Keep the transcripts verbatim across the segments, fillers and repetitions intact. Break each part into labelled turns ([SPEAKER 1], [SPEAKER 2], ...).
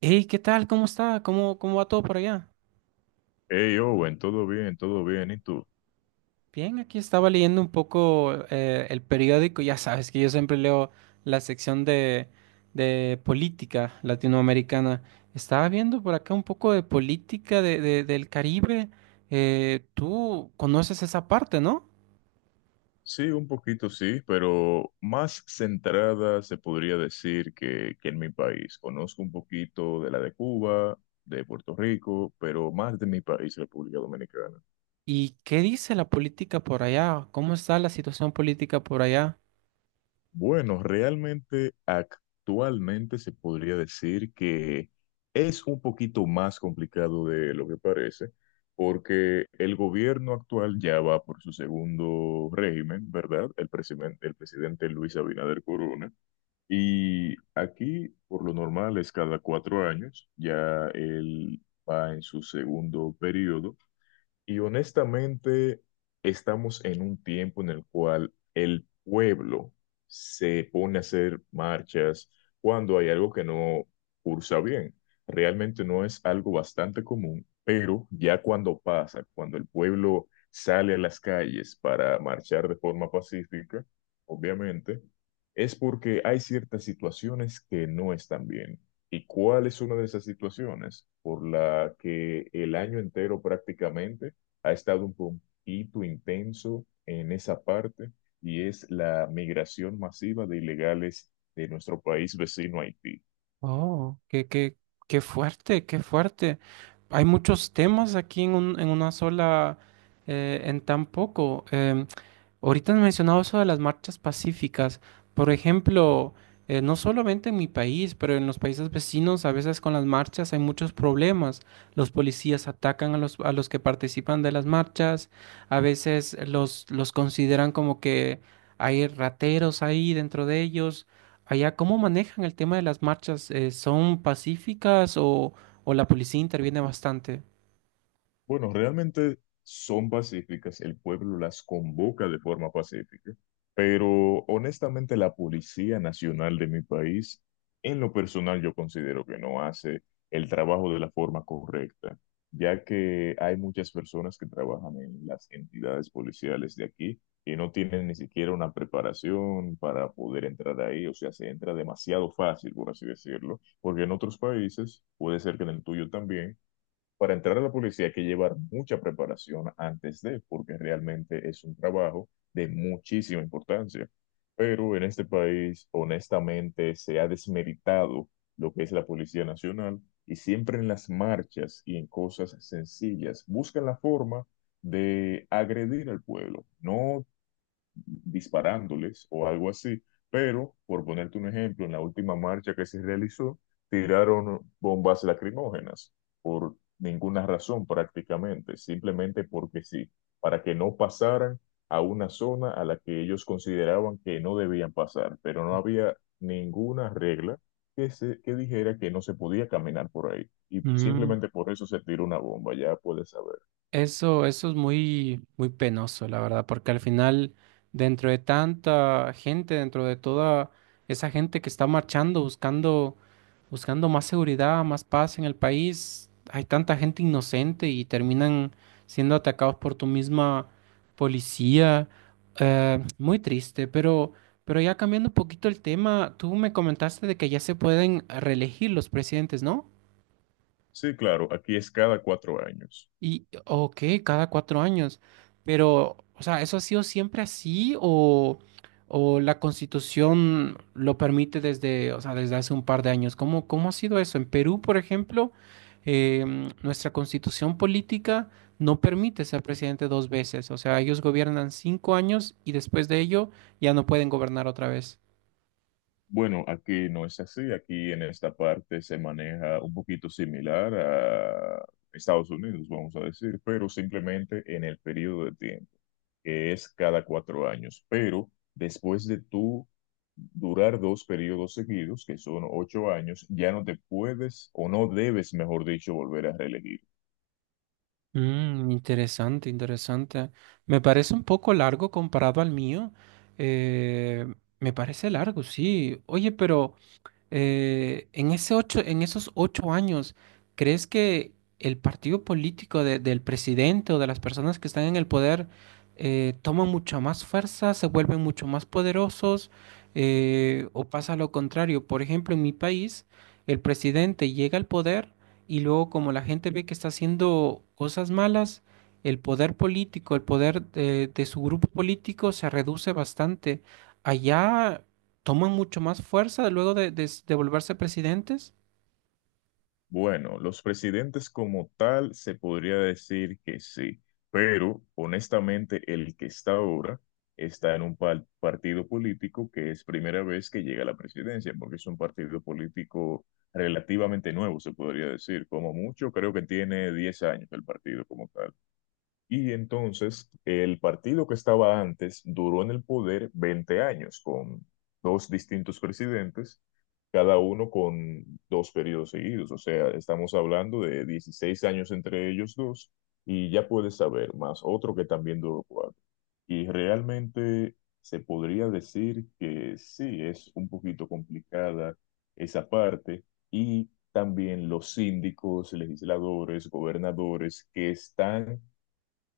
[SPEAKER 1] Hey, ¿qué tal? ¿Cómo está? ¿Cómo, cómo va todo por allá?
[SPEAKER 2] Hey Owen, todo bien, todo bien. ¿Y tú?
[SPEAKER 1] Bien, aquí estaba leyendo un poco eh, el periódico. Ya sabes que yo siempre leo la sección de, de política latinoamericana. Estaba viendo por acá un poco de política de, de- del Caribe. Eh, tú conoces esa parte, ¿no?
[SPEAKER 2] Sí, un poquito sí, pero más centrada se podría decir que, que en mi país. Conozco un poquito de la de Cuba, de Puerto Rico, pero más de mi país, República Dominicana.
[SPEAKER 1] ¿Y qué dice la política por allá? ¿Cómo está la situación política por allá?
[SPEAKER 2] Bueno, realmente actualmente se podría decir que es un poquito más complicado de lo que parece, porque el gobierno actual ya va por su segundo régimen, ¿verdad? El presidente, el presidente Luis Abinader Corona. Y aquí, por lo normal, es cada cuatro años, ya él va en su segundo periodo. Y honestamente, estamos en un tiempo en el cual el pueblo se pone a hacer marchas cuando hay algo que no cursa bien. Realmente no es algo bastante común, pero ya cuando pasa, cuando el pueblo sale a las calles para marchar de forma pacífica, obviamente, es porque hay ciertas situaciones que no están bien. ¿Y cuál es una de esas situaciones por la que el año entero prácticamente ha estado un poquito intenso en esa parte y es la migración masiva de ilegales de nuestro país vecino Haití?
[SPEAKER 1] Oh, qué, qué, qué fuerte, qué fuerte. Hay muchos temas aquí en un- en una sola, eh, en tan poco. Em, ahorita has mencionado eso de las marchas pacíficas. Por ejemplo, eh, no solamente en mi país, pero en los países vecinos, a veces con las marchas hay muchos problemas. Los policías atacan a los, a los que participan de las marchas. A veces los, los consideran como que hay rateros ahí dentro de ellos. Allá, ¿cómo manejan el tema de las marchas? Eh, ¿son pacíficas o, o la policía interviene bastante?
[SPEAKER 2] Bueno, realmente son pacíficas, el pueblo las convoca de forma pacífica, pero honestamente la Policía Nacional de mi país, en lo personal yo considero que no hace el trabajo de la forma correcta, ya que hay muchas personas que trabajan en las entidades policiales de aquí y no tienen ni siquiera una preparación para poder entrar ahí, o sea, se entra demasiado fácil, por así decirlo, porque en otros países, puede ser que en el tuyo también, para entrar a la policía hay que llevar mucha preparación antes de, porque realmente es un trabajo de muchísima importancia. Pero en este país, honestamente, se ha desmeritado lo que es la Policía Nacional y siempre en las marchas y en cosas sencillas buscan la forma de agredir al pueblo. No disparándoles o algo así, pero por ponerte un ejemplo, en la última marcha que se realizó, tiraron bombas lacrimógenas por ninguna razón prácticamente, simplemente porque sí, para que no pasaran a una zona a la que ellos consideraban que no debían pasar, pero no había ninguna regla que, se, que dijera que no se podía caminar por ahí. Y
[SPEAKER 1] Mm.
[SPEAKER 2] simplemente por eso se tiró una bomba, ya puedes saber.
[SPEAKER 1] Eso, eso es muy, muy penoso, la verdad, porque al final, dentro de tanta gente, dentro de toda esa gente que está marchando, buscando, buscando más seguridad, más paz en el país, hay tanta gente inocente y terminan siendo atacados por tu misma policía. Eh, muy triste, pero, pero ya cambiando un poquito el tema, tú me comentaste de que ya se pueden reelegir los presidentes, ¿no?
[SPEAKER 2] Sí, claro, aquí es cada cuatro años.
[SPEAKER 1] Y, ok, cada cuatro años. Pero, o sea, ¿eso ha sido siempre así o, o la Constitución lo permite desde, o sea, desde hace un par de años? ¿Cómo, cómo ha sido eso? En Perú, por ejemplo, em, nuestra Constitución política no permite ser presidente dos veces. O sea, ellos gobiernan cinco años y después de ello ya no pueden gobernar otra vez.
[SPEAKER 2] Bueno, aquí no es así. Aquí en esta parte se maneja un poquito similar a Estados Unidos, vamos a decir, pero simplemente en el periodo de tiempo, que es cada cuatro años. Pero después de tú durar dos periodos seguidos, que son ocho años, ya no te puedes o no debes, mejor dicho, volver a reelegir.
[SPEAKER 1] Mm, interesante, interesante. Me parece un poco largo comparado al mío. Eh, Me parece largo, sí. Oye, pero eh, en ese ocho, en esos ocho años, ¿crees que el partido político de- del presidente o de las personas que están en el poder eh, toman mucha más fuerza, se vuelven mucho más poderosos, eh, o pasa lo contrario? Por ejemplo, en mi país, el presidente llega al poder y luego como la gente ve que está haciendo cosas malas, el poder político, el poder de de su grupo político se reduce bastante. Allá toman mucho más fuerza luego de, de- de volverse presidentes.
[SPEAKER 2] Bueno, los presidentes como tal se podría decir que sí, pero honestamente el que está ahora está en un pa- partido político que es primera vez que llega a la presidencia, porque es un partido político relativamente nuevo, se podría decir, como mucho, creo que tiene diez años el partido como tal. Y entonces el partido que estaba antes duró en el poder veinte años con dos distintos presidentes, cada uno con dos periodos seguidos. O sea, estamos hablando de dieciséis años entre ellos dos y ya puedes saber, más otro que también duró cuatro. Y realmente se podría decir que sí, es un poquito complicada esa parte y también los síndicos, legisladores, gobernadores que están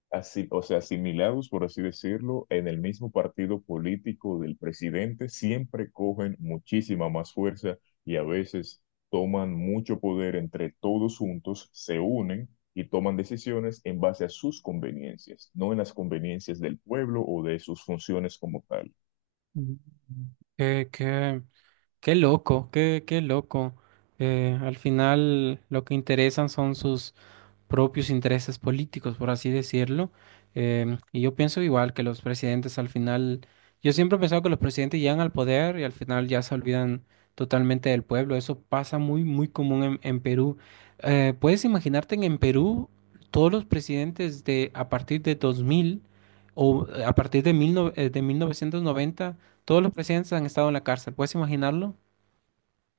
[SPEAKER 2] así, o sea, asimilados, por así decirlo, en el mismo partido político del presidente, siempre cogen muchísima más fuerza y a veces toman mucho poder entre todos juntos, se unen y toman decisiones en base a sus conveniencias, no en las conveniencias del pueblo o de sus funciones como tal.
[SPEAKER 1] Mm. Qué, qué, qué loco, qué, qué loco. Eh, al final lo que interesan son sus propios intereses políticos, por así decirlo. Em, y yo pienso igual que los presidentes al final, yo siempre he pensado que los presidentes llegan al poder y al final ya se olvidan totalmente del pueblo. Eso pasa muy, muy común en, en Perú. Eh, ¿puedes imaginarte que en Perú todos los presidentes de a partir de dos mil o eh, a partir de, mil no- eh, de mil novecientos noventa todos los presidentes han estado en la cárcel? ¿Puedes imaginarlo?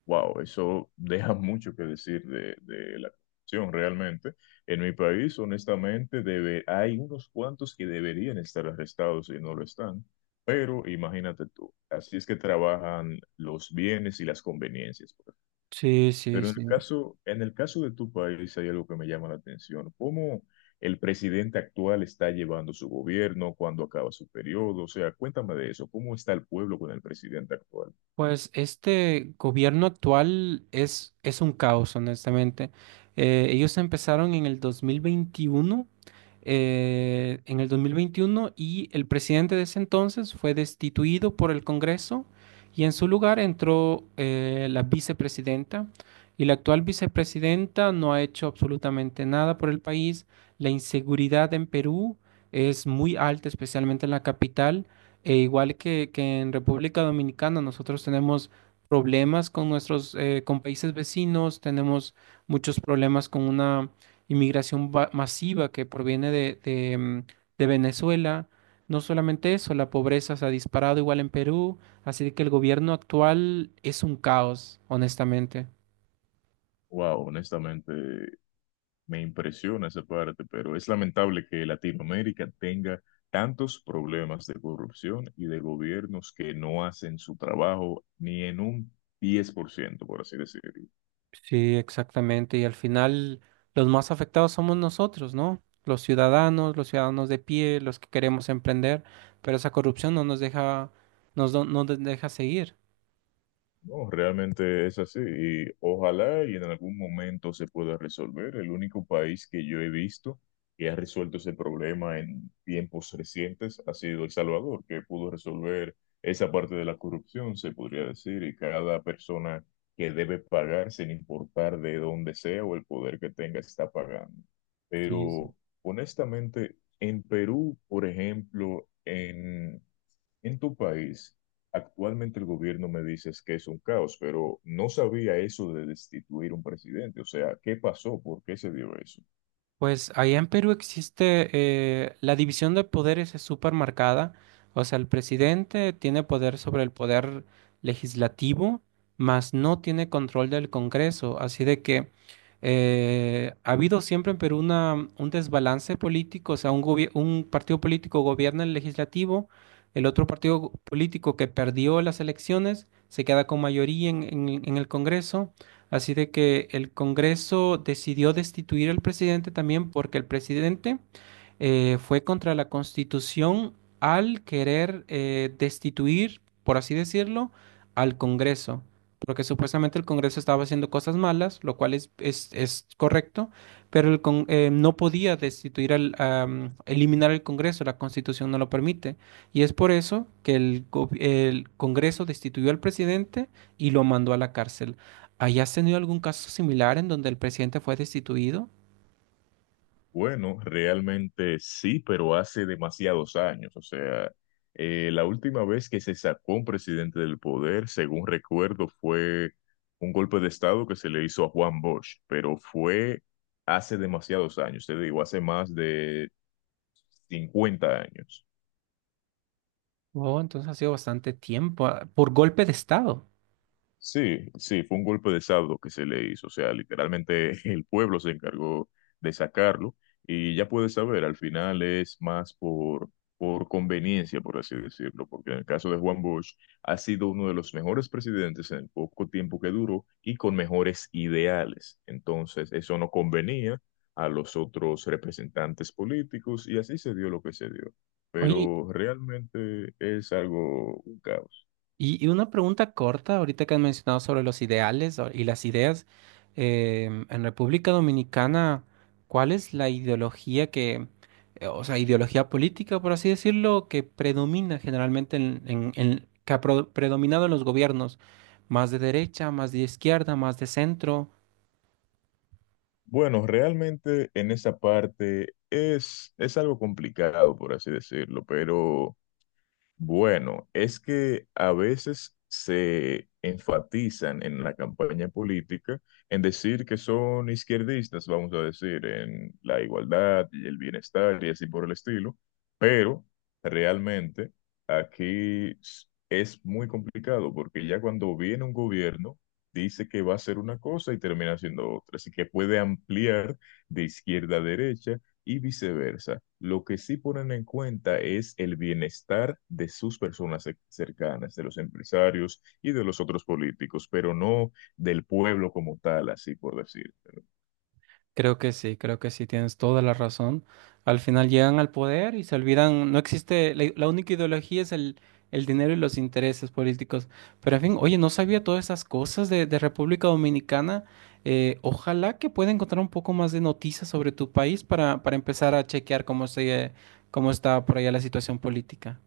[SPEAKER 2] Wow, eso deja mucho que decir de, de la corrupción realmente. En mi país, honestamente, debe, hay unos cuantos que deberían estar arrestados y no lo están, pero imagínate tú, así es que trabajan los bienes y las conveniencias, pues.
[SPEAKER 1] Sí, sí,
[SPEAKER 2] Pero en
[SPEAKER 1] sí.
[SPEAKER 2] el caso, en el caso de tu país hay algo que me llama la atención, cómo el presidente actual está llevando su gobierno, cuándo acaba su periodo, o sea, cuéntame de eso, ¿cómo está el pueblo con el presidente actual?
[SPEAKER 1] Pues este gobierno actual es, es un caos, honestamente. Eh, ellos empezaron en el dos mil veintiuno, eh, en el dos mil veintiuno y el presidente de ese entonces fue destituido por el Congreso y en su lugar entró eh, la vicepresidenta. Y la actual vicepresidenta no ha hecho absolutamente nada por el país. La inseguridad en Perú es muy alta, especialmente en la capital. E igual que, que en República Dominicana, nosotros tenemos problemas con nuestros, eh, con países vecinos, tenemos muchos problemas con una inmigración va- masiva que proviene de, de, mm, de Venezuela. No solamente eso, la pobreza se ha disparado igual en Perú, así que el gobierno actual es un caos, honestamente.
[SPEAKER 2] Wow, honestamente. Me impresiona esa parte, pero es lamentable que Latinoamérica tenga tantos problemas de corrupción y de gobiernos que no hacen su trabajo ni en un diez por ciento, por ciento, por así decirlo.
[SPEAKER 1] Sí, exactamente. Y al final los más afectados somos nosotros, ¿no? Los ciudadanos, los ciudadanos de pie, los que queremos emprender, pero esa corrupción no nos deja, nos, do- no nos deja seguir.
[SPEAKER 2] No, realmente es así y ojalá y en algún momento se pueda resolver. El único país que yo he visto que ha resuelto ese problema en tiempos recientes ha sido El Salvador, que pudo resolver esa parte de la corrupción, se podría decir, y cada persona que debe pagar, sin importar de dónde sea o el poder que tenga, está pagando.
[SPEAKER 1] Sí.
[SPEAKER 2] Pero honestamente, en Perú, por ejemplo, en en tu país, actualmente el gobierno me dices que es un caos, pero no sabía eso de destituir un presidente. O sea, ¿qué pasó? ¿Por qué se dio eso?
[SPEAKER 1] Pues allá en Perú existe eh, la división de poderes es súper marcada. O sea, el presidente tiene poder sobre el poder legislativo, mas no tiene control del Congreso. Así de que eh, ha habido siempre en Perú una, un desbalance político. O sea, un, gobier- un partido político gobierna el legislativo, el otro partido político que perdió las elecciones se queda con mayoría en en- en el Congreso. Así de que el Congreso decidió destituir al presidente también porque el presidente eh, fue contra la Constitución al querer eh, destituir, por así decirlo, al Congreso. Porque supuestamente el Congreso estaba haciendo cosas malas, lo cual es, es, es correcto, pero el con- eh, no podía destituir al, am, eliminar el Congreso, la Constitución no lo permite. Y es por eso que el, go- el Congreso destituyó al presidente y lo mandó a la cárcel. ¿Hayas tenido algún caso similar en donde el presidente fue destituido?
[SPEAKER 2] Bueno, realmente sí, pero hace demasiados años. O sea, eh, la última vez que se sacó un presidente del poder, según recuerdo, fue un golpe de estado que se le hizo a Juan Bosch, pero fue hace demasiados años, te digo, hace más de cincuenta años.
[SPEAKER 1] Oh, entonces ha sido bastante tiempo, ah, por golpe de estado.
[SPEAKER 2] Sí, sí, fue un golpe de estado que se le hizo, o sea, literalmente el pueblo se encargó de sacarlo y ya puedes saber, al final es más por, por conveniencia, por así decirlo, porque en el caso de Juan Bosch ha sido uno de los mejores presidentes en el poco tiempo que duró y con mejores ideales, entonces eso no convenía a los otros representantes políticos y así se dio lo que se dio,
[SPEAKER 1] Oye,
[SPEAKER 2] pero realmente es algo, un caos.
[SPEAKER 1] y, y una pregunta corta, ahorita que has mencionado sobre los ideales o- y las ideas, em, en República Dominicana, ¿cuál es la ideología que, eh, o sea, ideología política, por así decirlo, que predomina generalmente en, en- en- que ha pro- predominado en los gobiernos? ¿Más de derecha, más de izquierda, más de centro?
[SPEAKER 2] Bueno, realmente en esa parte es, es algo complicado, por así decirlo, pero bueno, es que a veces se enfatizan en la campaña política en decir que son izquierdistas, vamos a decir, en la igualdad y el bienestar y así por el estilo, pero realmente aquí s- es muy complicado porque ya cuando viene un gobierno dice que va a hacer una cosa y termina haciendo otra, así que puede ampliar de izquierda a derecha y viceversa. Lo que sí ponen en cuenta es el bienestar de sus personas cer- cercanas, de los empresarios y de los otros políticos, pero no del pueblo como tal, así por decir.
[SPEAKER 1] Creo que sí, creo que sí, tienes toda la razón. Al final llegan al poder y se olvidan, no existe, la, la única ideología es el, el dinero y los intereses políticos. Pero en fin, oye, no sabía todas esas cosas de, de República Dominicana. Eh, ojalá que pueda encontrar un poco más de noticias sobre tu país para, para empezar a chequear cómo se, cómo está por allá la situación política.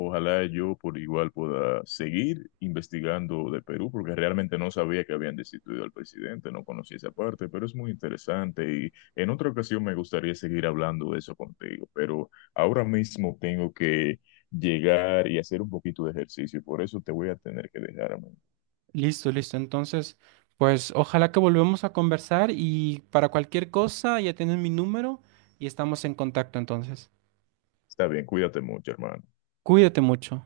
[SPEAKER 2] Ojalá yo por igual pueda seguir investigando de Perú, porque realmente no sabía que habían destituido al presidente, no conocía esa parte, pero es muy interesante y en otra ocasión me gustaría seguir hablando de eso contigo, pero ahora mismo tengo que llegar y hacer un poquito de ejercicio y por eso te voy a tener que dejar, amigo.
[SPEAKER 1] Listo, listo. Entonces, pues ojalá que volvamos a conversar y para cualquier cosa ya tienes mi número y estamos en contacto entonces.
[SPEAKER 2] Está bien, cuídate mucho, hermano.
[SPEAKER 1] Cuídate mucho.